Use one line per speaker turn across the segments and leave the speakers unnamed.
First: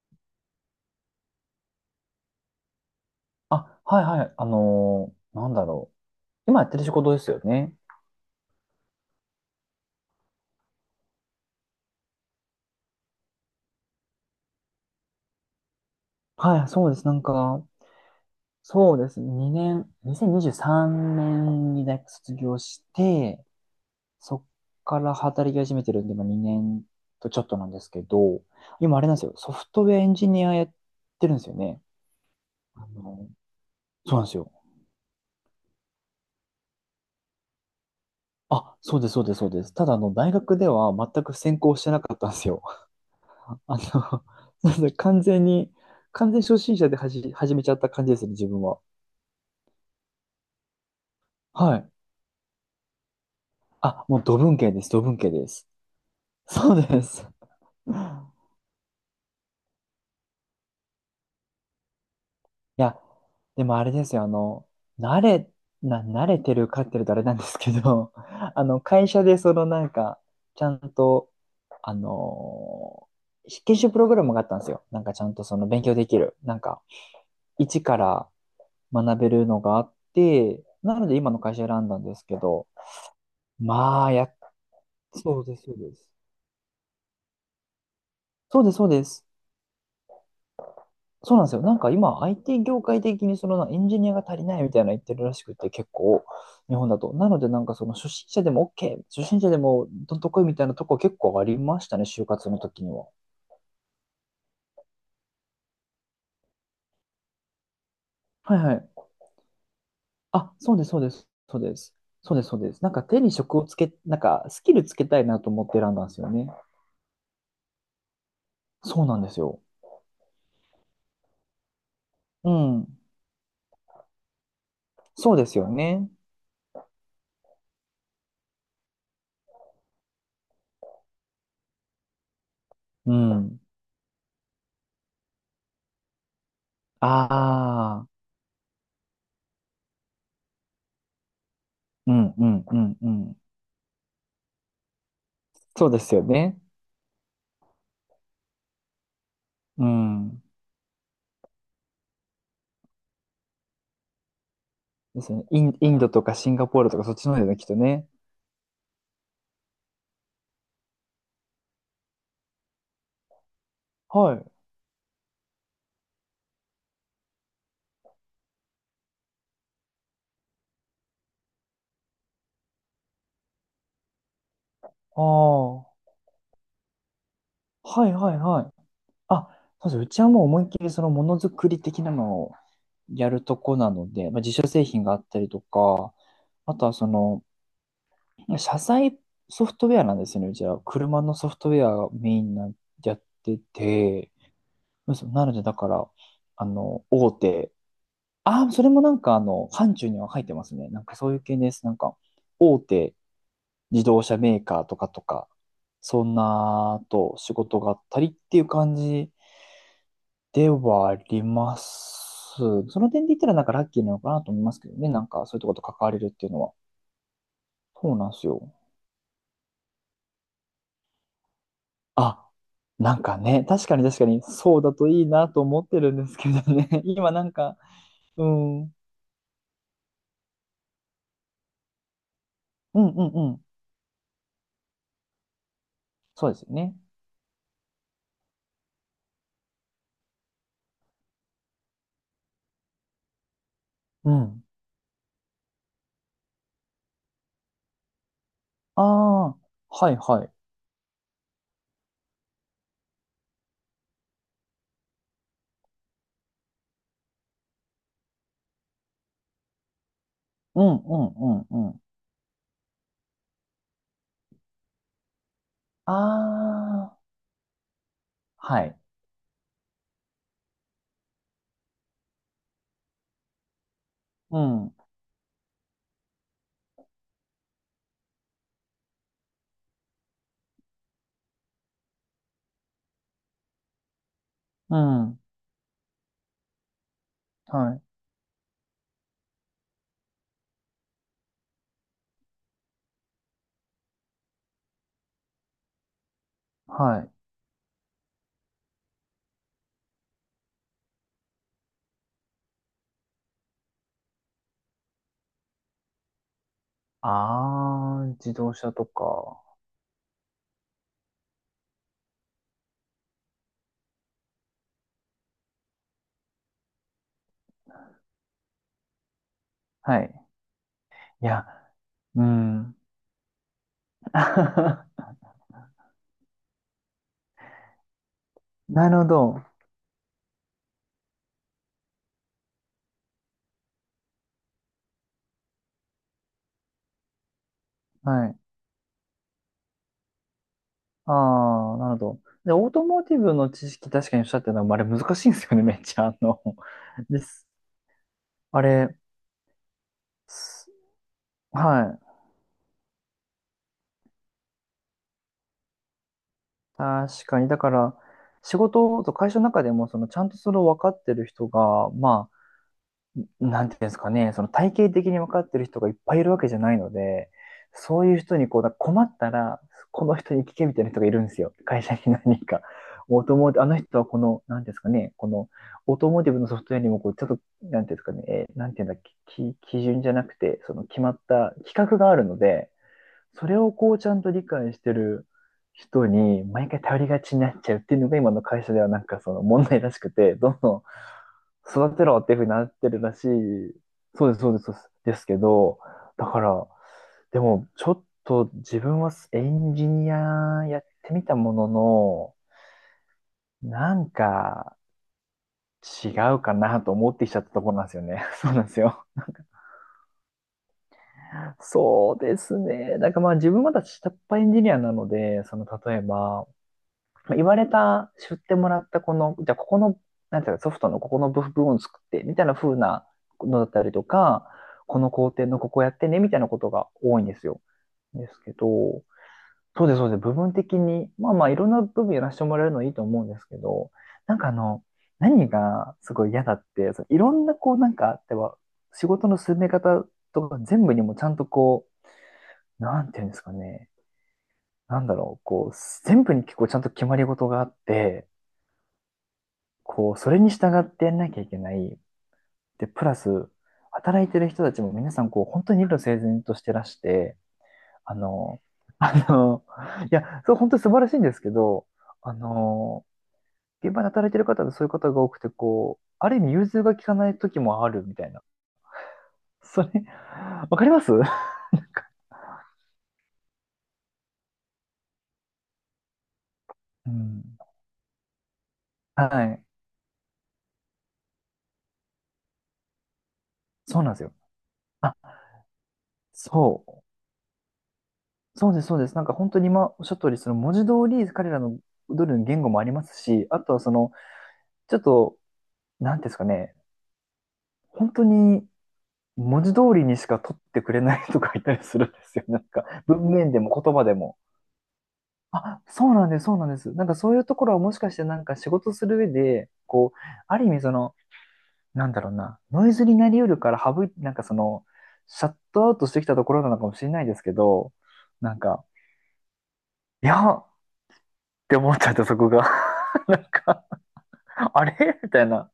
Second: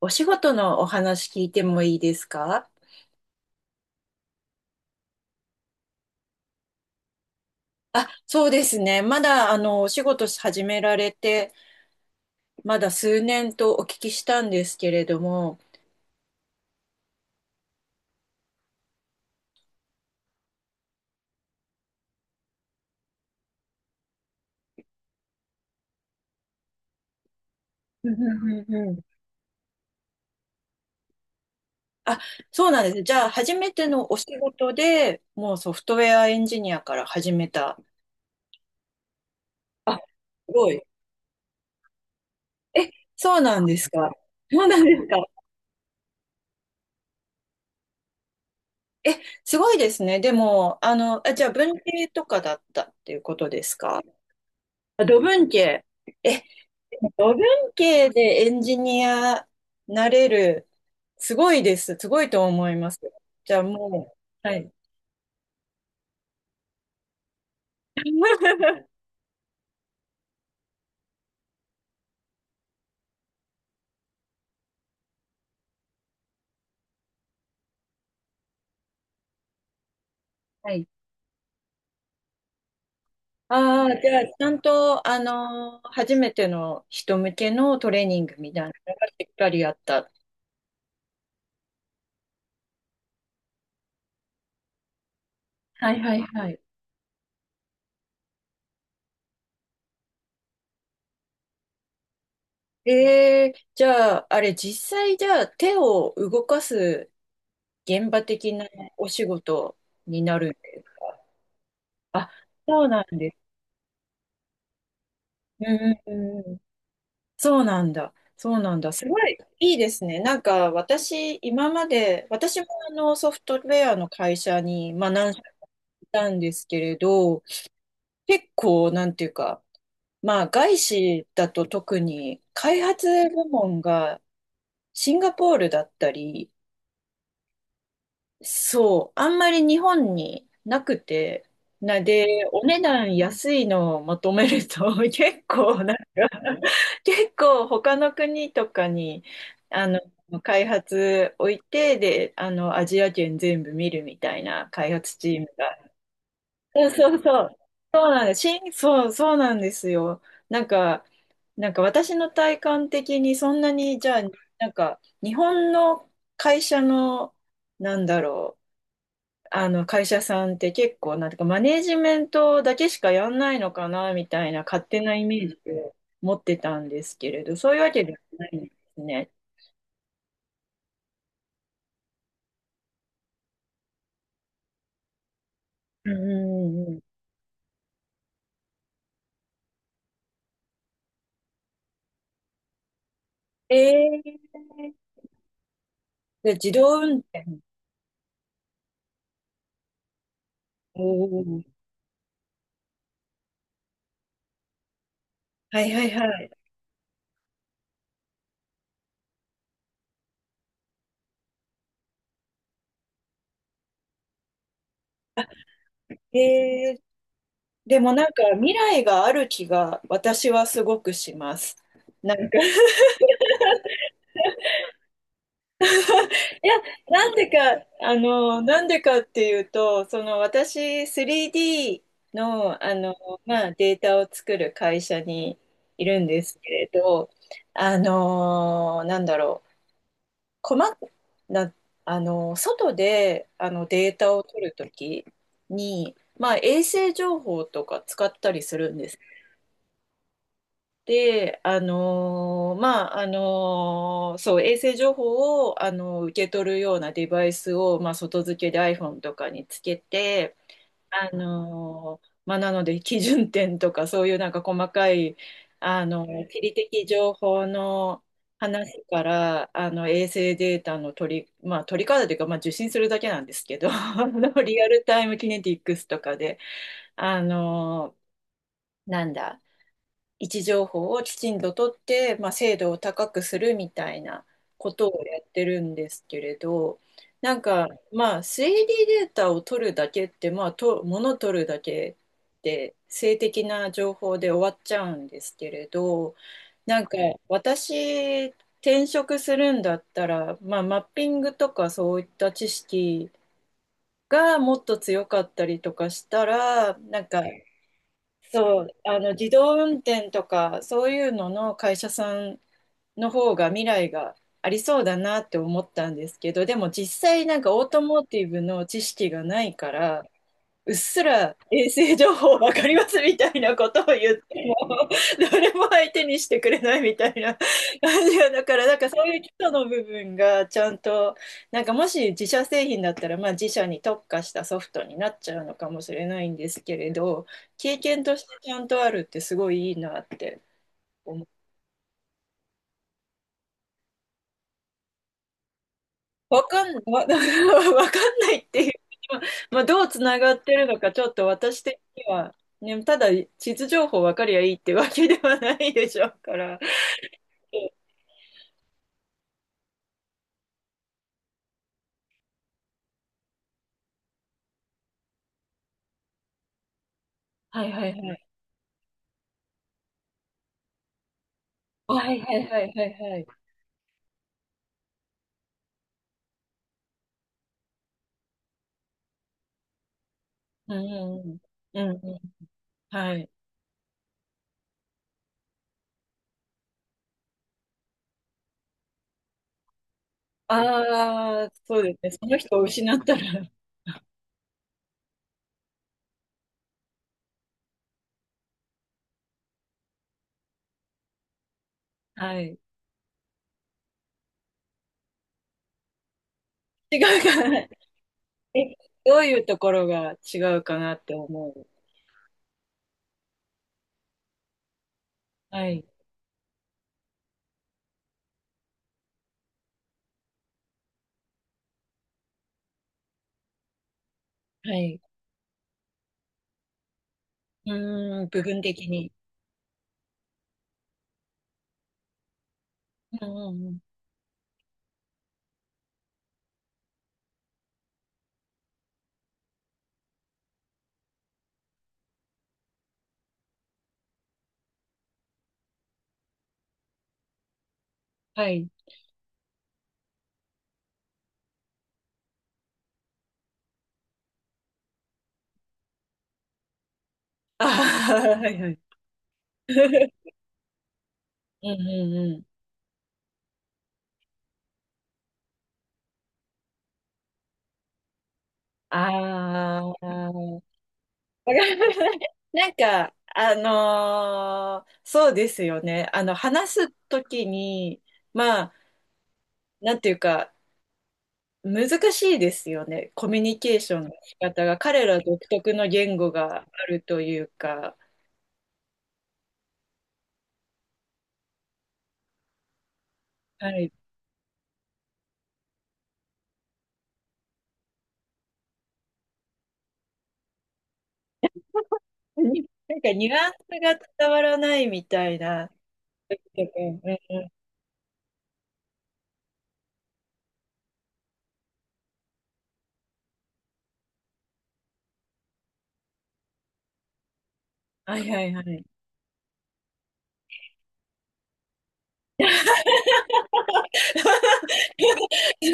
お仕事のお話聞いてもいいですか？
あ、はいはい。なんだろう。今やってる仕事ですよね。
あ、そうですね。まだ、お仕事始められて、まだ数年とお聞きしたんですけれども。
はい、そうです。なんか、そうです。2年、2023年にじゅうさんねんに大学卒業して、そっから働き始めてるんで、まあ、2年とちょっとなんですけ
うんう
ど、
んうんう
今あ
ん。
れなんですよ。ソフトウェアエンジニアやってるんですよね。
あ、そう
あ
なんですね。じゃ
の、
あ、初めて
そ
の
う
お
なん
仕
ですよ。
事でもうソフトウェアエンジニアから始めた。
あ、そうです、そうです、そうです。ただ、
あ、
あ
す
の、大学で
ごい。
は全く専攻してなかったんですよ。
え、そうな んで
あ
すか。
の、
そうな
なの
ん
で
ですか。
完全初心者で始めちゃった感じですね、自分は。
え、すごいですね。でも、じゃあ、
は
文
い。
系とかだったっていうことですか？
あ、もう土文系です、土
あ、
文
土
系で
文
す。
系。え、
そうです。
五分
い
系でエンジニアなれる、すごいです。すごいと思いま
や、
す。じゃあ
でもあれで
も
すよ、あ
う、は
の、
い。
慣れ、慣れてるかってると、あれなんですけど、あの、会社でそのなんか、ちゃんと、あのー研修プログラムがあったんですよ。なんかちゃんとその勉強できる。なんか、一から学べるのがあって、
はい。
なので今の会社選んだんですけど、
ああ、
ま
じ
あ、
ゃあ、
や、
ちゃんと、
そうです、そうです。
初めての人向けのトレーニングみた
そ
い
う
な
です、そう
の
で
がし
す。
っかりあった。
そうなんですよ。なんか今、IT 業界的にそのなエンジニアが足りないみたいな言ってるらしくて、結
はいはい
構、
はい。
日本だと。なので、なんかその初心者でも OK、初心者でもどんとこいみたいなとこ結構ありましたね、就活の時には。
えー、じゃあ、あれ、実際、じゃあ、手を動かす現場的
はい
な
はい。
お仕事になるん
あ、
で
そう
す
です、そうで
か？
す、そうです。
あ、
そうです、そうです。
そう
なん
な
か
ん
手に
です。
職をつけ、なんかスキルつけたいなと
う
思って選
ん
んだん
う
ですよ
ん
ね。
うん、そうなんだ。そうなんだ。
そう
す
な
ご
んで
い
すよ。
いいですね。なんか私、今まで、
う
私もあ
ん。
のソフトウェアの会社に、まあ、何
そう
社
で
か
すよ
い
ね。
たんですけれど、結構、なんていうか、まあ、外資だと特に開発
う
部
ん。
門がシンガポールだったり、
ああ。
そう、あんまり日本になくて、な、
う
で、
ん、う
お
ん、う
値
ん、う
段
ん。
安いのをまとめると、結構
そう
なん
で
か、
すよね。
結構他の国とかに、
う
あの、
ん。
開発置いて、で、あの、アジア圏全部見るみたいな開発
です
チ
よ
ー
ね。
ムが。
インドとかシンガポー
そ
ルとかそっ
うそう
ちの方
そ
ですよね、
う。
きっとね。
そうなんです。しんそう、そうなんですよ。なんか、なんか私の体感的にそんなに、じゃあ、
はい。
なんか、日本の会社の、なんだろう、あの会社さんって結構、なんていうか、マネージメントだけしかやんないのかな、みたいな勝手な
あ
イメージを
あ。
持ってたんですけれど、そういうわけ
は
で
い
は
はい
ない
は
んで
い。
すね。
あ、そうです。うちはもう思いっきりそのものづくり的なのをやるとこなので、まあ、自社製品があったりと
うん
か、あと
うんう
は
ん。
その、車載ソフトウェアなんですよね。うちは車のソフトウェアがメインなやって
え
て、
ー、
そうなのでだから、
で
あ
自動
の、
運
大
転。
手、ああ、それもなんかあの、範疇には入ってますね。な
お
んかそういう系で
ー、
す。なんか、大手自動車メーカーとかとか、
はいはい
そん
は
なと仕事があったりっていう感じではあります。その点で言ったらなんかラッキーなのかなと思いますけどね。なんかそういうとこと関われるっ
い。
ていうのは。
えー、でも
そう
な
なん
ん
で
か
す
未
よ。
来がある気が私はすごくします。なん
あ、
か、
なんかね、確かに確かにそうだといいなと思ってるんですけど
いや、
ね。
な
今
ん
な
で
んか、
か、
うん、
な
う
ん
ん
でかっていうと、その私、3D の、あ
うん
の、
うん。
まあ、データを作る会社にいるんで
そう
す
です
け
よ
れ
ね。
ど、あの、なんだろう、細かな、あの、外で、あの、デー
う
タを
ん。
取るときに、まあ、衛星情報とか使ったりするん
あ
です。
あ、はいはい。
で、そう、衛星情報を、受け取るようなデバイスを、まあ、外付けで iPhone とかにつけて、
うんうんうんうん。
なので、基準点とか、そういうなんか細かい、
あ
地理的
あ、
情報の
はい。
話から、あの、衛星データの取り、まあ、取り方というか、まあ、受信するだけなんですけど、あの
う
リア
ん、
ルタイムキネティックスとかで、あのーなんだ、位置情報をきちんと取って、まあ、精度を高くするみたいなこ
う
とを
ん、
やってるんですけれど、なんか、
はい。
まあ、3D ディーデータを取るだけって、まあ、と、物取るだけで、性的な情報で終わっちゃうんですけれど、なんか、
はい。
私、転職するんだったら、まあ、マッピングとかそういった知識がもっと強かったりとかしたら、なんか、
ああ、自動
そう、
車と
あの自
か。
動運転とかそういうのの会社さんの方が未来がありそうだなって思ったんですけど、でも実際なんかオートモーティブの知識がないか
は
ら、
い。
うっす
い
ら
や、
衛星情
う
報わかり
ん。
ますみたいなことを言っても、誰も相手にしてくれないみたいな感じが、だから、なん
な
か
る
そ
ほ
ういう基礎
ど。
の部分がちゃんと、なんかもし自社製品だったら、まあ自社に特化したソフトになっちゃうのかもしれないんですけれど、経験とし
は
て
い。
ちゃんとあるってすごいいいなって
あ
思、
あ、なるほど。で、オートモーティブの知識、確かにおっしゃってたのも、あれ難しいんですよね、めっちゃ。あの、
わかん、わ、
です。
わかんないっ
あ
ていう、
れ、
まあ、どうつながってる
す
のか、ちょっと私的
はい。
には、ね、ただ地図情報わかりゃいいってわけではないでしょうから。
確かに。だから、仕事と会社の中でも、その、ちゃんとそれを分かってる人が、まあなんていうんですかね、その体系的に分かってる人がいっぱいいるわけじゃないので、
はいはい
そう
は
いう
い。
人にこう、だから困ったら、この人に聞けみたいな人がいるんですよ。会社に
はいは
何
いは
か。
いはいは
オー
い。
トモーティブ、あの人はこの、なんていうんですかね、このオートモーティブのソフトウェアにもこう、ちょっと、なんていうんですかね、なんていうんだっけ、基準じゃなくて、
う
そ
ん
の決まった規
うんうん。う
格
ん
があ
う
るので、
ん。はい。
それをこう、ちゃんと理解してる人に、毎回頼りがちになっちゃうっていうのが今の会社ではなんかその問題らしくて、どんどん
ああ、そうで
育
す
て
ね。
ろ
そ
って
の
いう風に
人を
なって
失
る
っ
ら
た
しい。
ら、
そうです、そうです、そうですですけど、だから、でも、ちょっと自分はエンジニアやってみたもの
はい。
の、なんか違うかなと
違
思っ
う
てきちゃっ
か
た
な。
と
え、
ころなんですよね。そうなんですよ。
どういうところが違うかなって思う。
そうですね。だからまあ自分まだ下っ端エンジニアなので、その
はい。
例えば、言われた、知ってもらったこの、じゃあここの、なんていうか、ソフトのここの部分を作って、みたいな風なのだったりとか、
は
こ
い。
の工程のここやってね、みたいなことが多いんですよ。
うー
で
ん、
す
部
け
分的
ど、
に。
そうです、そうです。部分的に、まあまあ、いろんな部分やらせてもらえるのいいと思う
う
ん
ん
です
う
け
んうん。
ど、なんかあの、何がすごい嫌だって、そのいろんなこう、なんかあっては、仕事の進め方とか全部にもちゃんとこう、なんていうんですかね、なんだろう、こう、全部に結構ちゃんと決まり事があって、
はい。
こう、それに従ってやんなきゃいけない。で、プラス、働いてる人たちも皆さん、こう、本当に理路整然としてらして、
あ
あ
あ、はい
の、
はい。
あの、
う
い
ん
や、そう、本当に素晴らしいんですけ
うん
ど、あ
うん。
の、現場で働いてる方でそういう方が多くて、こう、ある意味融通が利かない時もあるみたいな。
ああ、
それ、
わ
わかりますう
かります。なんか、そうですよね。あの、話すとき
ん。
に、まあ、
はい。
なんていうか、難しいですよね。コミュニケーショ
そう
ンの
なんですよ。
仕方が、彼
あ、
ら独特の言語があ
そ
る
う。
というか、
そうです、そうです。なんか本当に今おっしゃった通り、その文字通り彼らのドルの言語もありますし、あ
は
とはそ
い。
の、ちょっとなんていうんですかね、本当に文字通りにしか取ってくれない人がいたりするんですよ。なん
になん
か
かニ
文
ュア
面
ン
でも
ス
言
が
葉で
伝
も。
わらないみたいな。
あ、そうなんです、そう
う
なんです。
ん
なん
う
かそういう
ん、
ところはもしかしてなんか仕事する上で、こう、ある意味その、なんだろうな、ノイズになりうるからなんかその、シャットアウトしてきたところなのかもしれないですけど、
はいはい
なん
は
か、
い、
いやって思っちゃってそこが。なんか、あれみたいな。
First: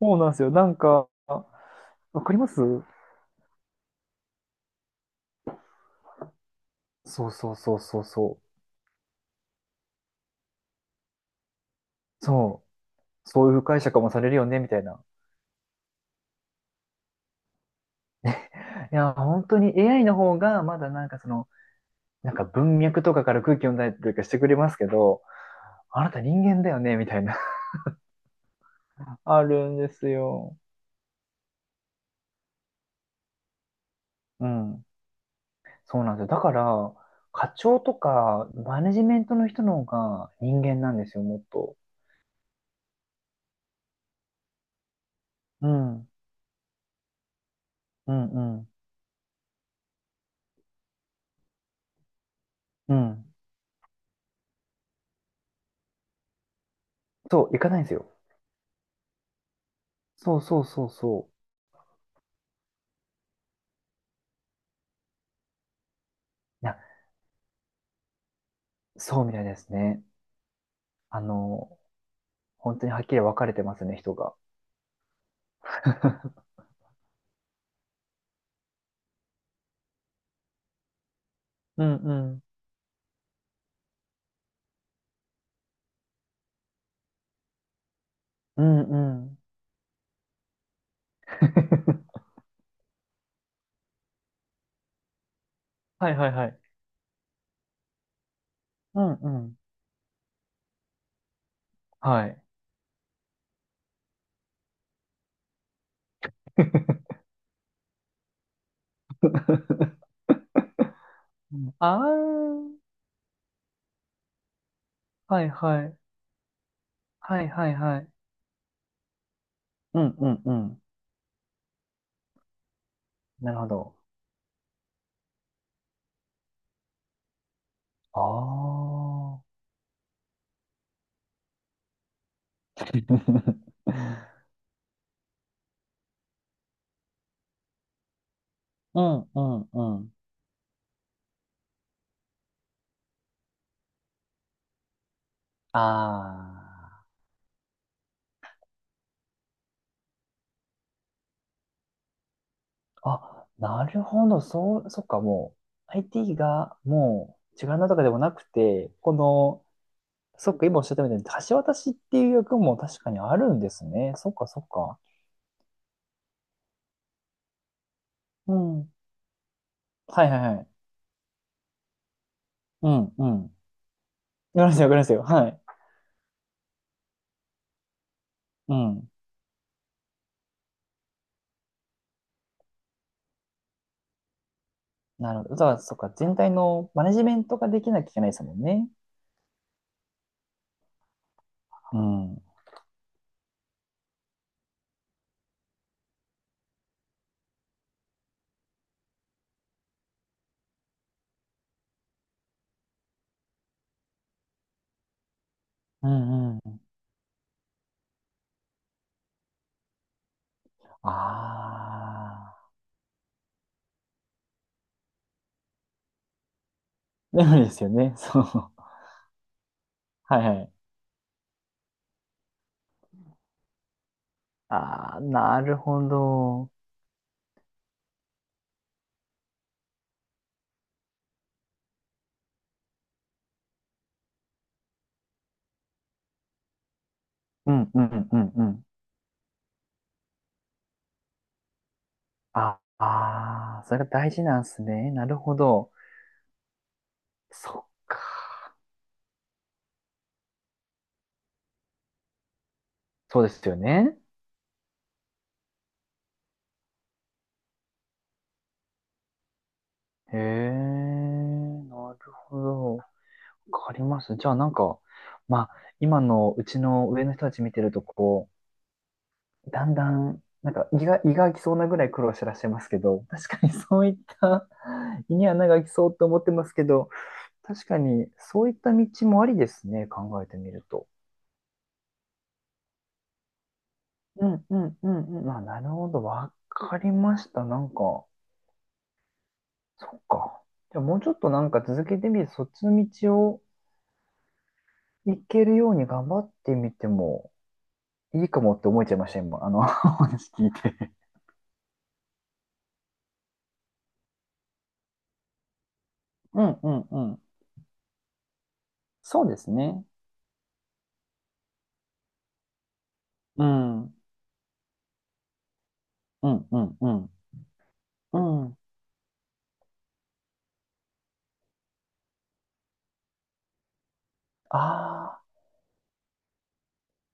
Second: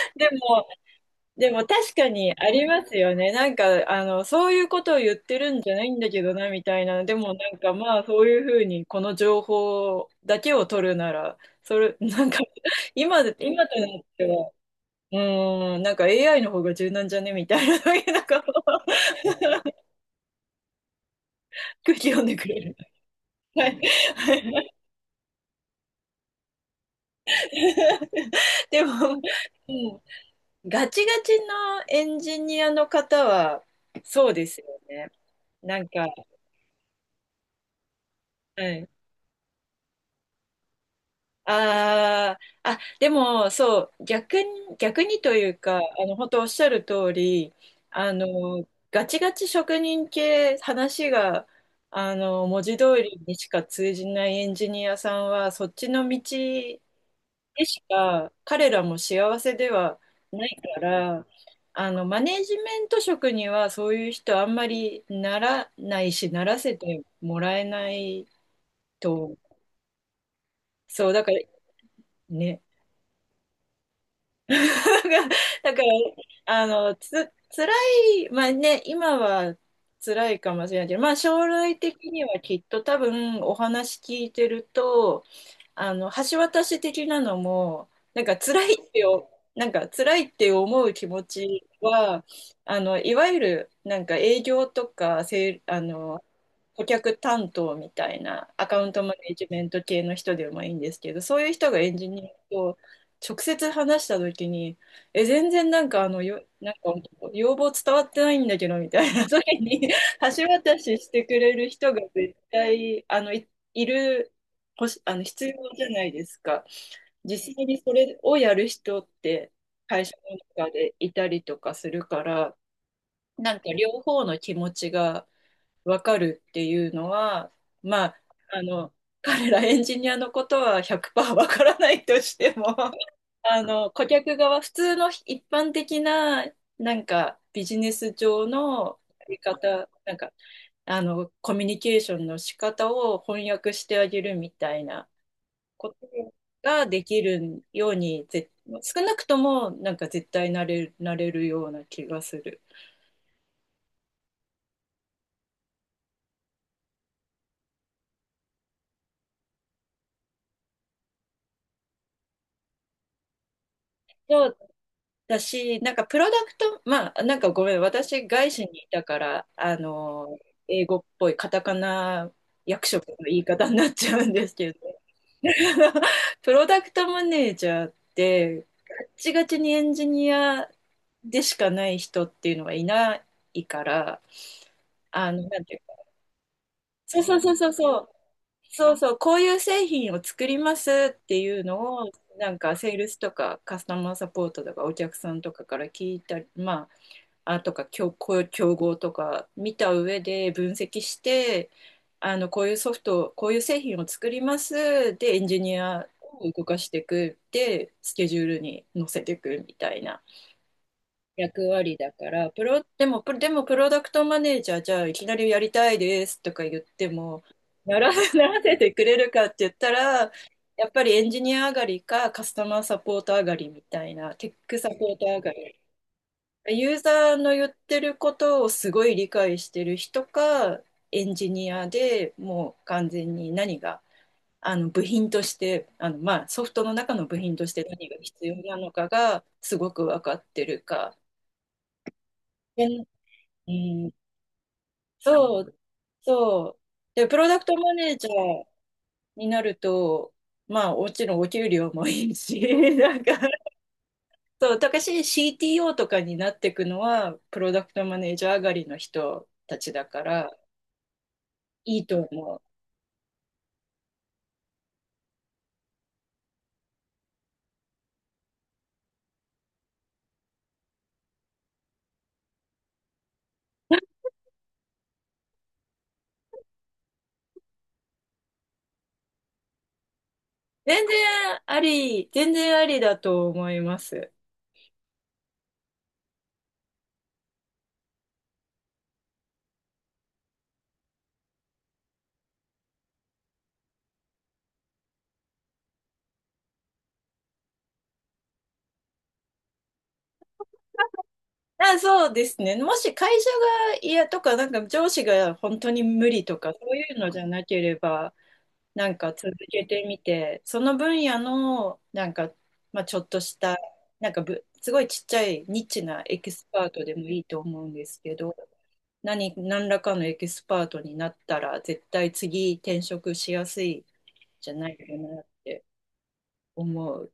そう
で
なんですよ。な
も、
んか、
でも確か
わ
に
かり
あ
ます
りますよね。なんか、あの、そういうことを言ってるんじゃないんだけどな、みたいな。で
そう
もな
そう
んか
そう
ま
そ
あ、
う
そうい
そ
うふうに、この情報だけを取るなら、それ、な
う。
んか、
そ
今、
う。そういう
今と
解
な
釈
っ
もさ
て
れるよ
は、
ね、みたいな。
うーん、なんか AI の方が柔軟じゃねみたいな、なんか、
いや、本当に AI の方が、まだなんかその、
空気読ん
なん
で
か
くれる。
文脈とかから空気
は
読ん
い。
だりとかしてくれますけど、あなた人間だよね、みたいな。
でも、
ある
う
んで
ん、
すよ。
ガチガチのエンジニアの方は、そうで
う
すよ
ん。
ね。なん
そう
か、
なんですよ。だから、課長とか、
は
マ
い、
ネジメントの人の方が人間なんですよ、もっと。
ああ、あ、でも、そう、逆に、逆にという
う
か、あ
ん。
の、本当おっしゃる通り、あ
うん、う
の、
ん。
ガチガチ職人系、話が、あの、文字
う
通り
ん。
にしか通じないエンジニアさんは、そっちの道で
そう、行かない
し
んですよ。
か、彼らも幸せでは
そう
ない
そう
か
そう
ら、
そう。
あの、マネジメント職には、そういう人あんまりならないし、なら
いや、
せてもらえない
そうみ
と、
たいですね。
そう、
あ
だから、
の、
ね、
本当にはっきり分かれてますね、人が。
だから、あの、つ、辛い、まあね、今は辛いかもしれないけど、まあ将来
うん
的
う
には
ん。
きっと多分お話聞いてると、あの、橋渡し的なのも、なんか
う
辛い
ん
って
う
よ、
ん。
なんか辛いって思う気持ち は、あの、いわゆるなんか営業とか、せい、あ
はい
の、
はいはい。
顧客担当みたいなアカウン
う
ト
ん
マ
う
ネジ
ん。
メント系の人でもいいんですけど、そういう人がエンジニ
は
ア
い。
と直接話した時に、え、全然なんかあの、よ、なんか 要望伝わってないんだけど、みたいな時に 橋渡ししてくれ
う
る
ん
人
あ
が絶
ー、
対、あの、い、いる、ほし、あの、
は
必
い
要じ
は
ゃ
い。
ないですか。
はい
実際
はい
にそ
はい。
れをやる人って
う
会
ん
社
う
の
んう
中
ん。
でいたりとかするから、
な
な
る
ん
ほ
か
ど。
両方の気持ちがわかるっていうのは、ま
あ
あ、あの、
あ。
彼らエンジニアのことは100%わからないとしても、あの、顧 客側、普通の一般的な、なんか、ビジネス上の
う
や
ん
り
うんう
方、
ん。
なんか、あの、コミュニケーションの仕方を翻訳してあげるみたいなことがで
あ
きるように、ぜ、少なくとも、なんか絶対なれる、なれるような気がする。
あ。あ、なるほど。そう、そっか、もう、IT がもう、違うなとかでもなくて、この、そっか、今おっしゃったみたいに、橋渡しっていう役も確かにあるんですね。そっ
そ
か、
う
そっか。
だし、なんかプロダクト、まあ、なんかごめん、私、外
う
資にい
ん。
たから、
はいはいはい。
英語っぽいカタカナ役
う
職の
ん、う
言
ん。
い
わか
方になっちゃうんです
り
け
ます
ど、
よ、わかりますよ。はい。
プロダクトマネージャーって
う
ガッ
ん。
チガチにエンジニアでしかない人っていうのはいないから、あ
なる
の、
ほど。
な
じ
ん
ゃ
てい
あ
うか、
そっか、全体のマネ
そう
ジメ
そう
ン
そう
ト
そ
が
う
でき
そ
な
う、
きゃいけないですもんね。
そうそう、こういう製品を作りますっていうの
う
を、
ん。う
なんかセールスとかカスタマーサポートとかお客さんとかから聞いたり、まあとか競、こう競合とか見た上で分析して、こういうソフト、こういう製品を作ります。で、エンジニアを
ん
動
う
か
ん。
していく。で、スケジュールに載せていくみたいな役割だから、
あ
プ
あ。
ロ、でも、プロでもプロダクトマネージャー、じゃあいきなりやりたいですとか言っても、
でもですよ
なら
ね。そう。
なら せてくれるかって言ったら、
はいはい。
やっぱりエンジニア上がりかカスタマーサポート上がりみたいな、テックサポー
ああ、
ト上が
なる
り
ほど。
ユーザーの言ってることをすごい理解してる人か、エンジニアでもう完全に何が、あの部品として、あのまあソフトの中の部品とし
う
て
んう
何が
んう
必
ん
要
う
な
ん。
のかがすごく分かってるか。
あ
で、う
あー、それが
ん、
大事なんですね。なるほ
そう、
ど。
そう。で、プロダクト
そっ
マネージャ
か。
ーになると、まあもちろんお給料もいいし なんか、
そうですよね。
そう、たかし CTO とかになっていくのは、プロダクトマネージャー上がりの人たちだか
へ
ら、
え、
いい
なる
と思う。
ほど。わかります。じゃあなんか、まあ、今のうちの上の人たち見てると、こう、だんだん、なんか胃が、胃が空きそうなぐらい苦労してらっしゃいますけど、確かにそういった胃に穴が空きそうと思ってますけど、確かにそういった道もありですね、考えてみる
全
と。
然あり、全然ありだと思います。
うんうんうんうん。まあ、なるほど。わかりました。なんか、そっか。じゃあもうちょっとなんか続けてみる、そっちの道を行けるように頑張ってみてもいいかもって思えちゃいました、今。あの、お話聞いて。
あ、そうですね。もし会社が嫌とか、なんか上司が本当に無理と
う
か、そ
んう
うい
ん
う
う
のじ
ん。
ゃなければ、なんか
そう
続
です
けて
ね。
みて、その分野の、なんか、まあ、ちょっとし
う
た、
ん。うん
なんかぶ、すごいちっちゃいニッチなエ
う
キ
ん
スパート
う
でも
ん。
いいと思うんですけ
う
ど、
ん。
何、何らかのエキスパートになったら、絶対次転職しやすいじゃないか
あ
なって思う。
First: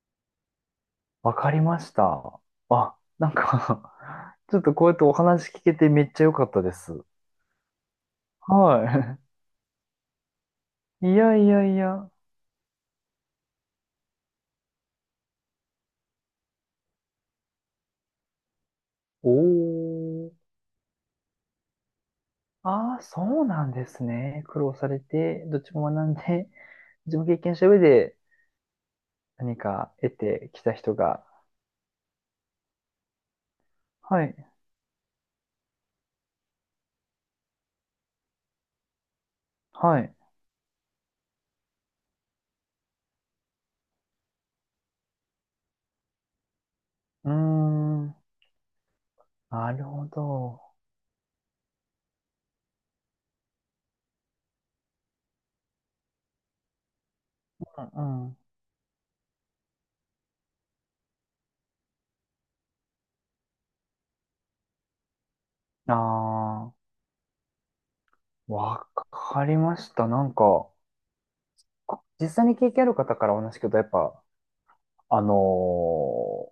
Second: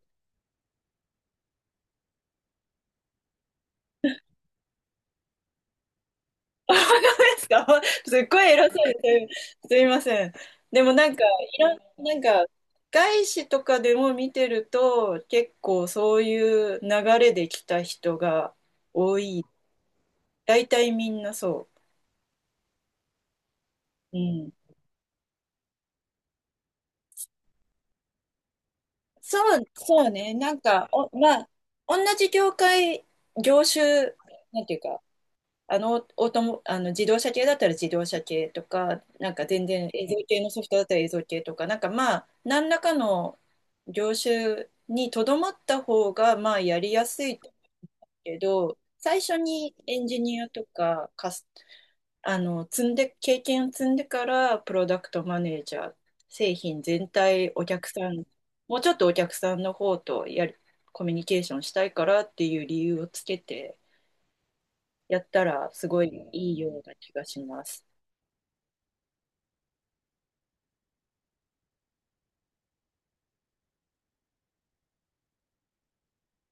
あ、わかりました。あ、なんか ちょっとこうやってお話聞けてめっちゃ良かったです。
ですか すっごい偉そう
は
ですすいません。でもな
い。
ん
い
か、
やい
い
や
ろ
い
ん、
や。
なんか、外資とかでも見てると、結構そういう流れで来た人が多
お
い。
ー。
大体みんなそ
ああ、そうなんです
う。う
ね。
ん。
苦労されて、どっちも学んで、どっちも経験した上で
そ
何
う、
か
そう
得
ね。
て
なん
きた
か、
人
お、
が。
まあ、同じ業界、業種、
はい。
なんていうか、オートモ、あの自動車系だったら自動車系とか、なんか全然
は
映像
い。
系のソフトだったら映像系とか、なんかまあ、何らかの業種にとどまった方が、まあ、やりやす
うー
い
ん。
けど、最初
な
に
る
エン
ほ
ジニア
ど。
とか、カス、積んで、経験を積んでから、プロダクトマネージャー、製品全体、お
う
客さん、
んうん。
もうちょっとお客さんの方とやりコミュニケーションしたいからっていう理由をつけて、やったらすごいいい
あ
ような気がします。
あ、わかりました。なんか、実際に経験ある方からお話聞くと、やっぱ、あの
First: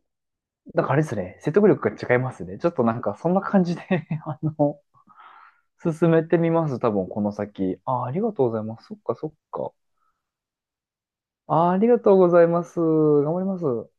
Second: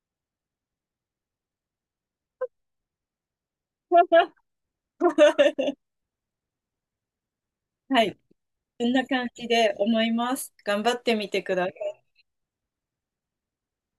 なんかあれですね、説得力が違いますね。ちょっとなんかそんな感じで あの、進めてみます。多分この先。
は
あ、あ
い、
りがとうございます。
そん
そっ
な
か
感
そっ
じ
か。
で思います。頑張ってみてくださ
あ、あり
い。
がとうございます。頑張ります。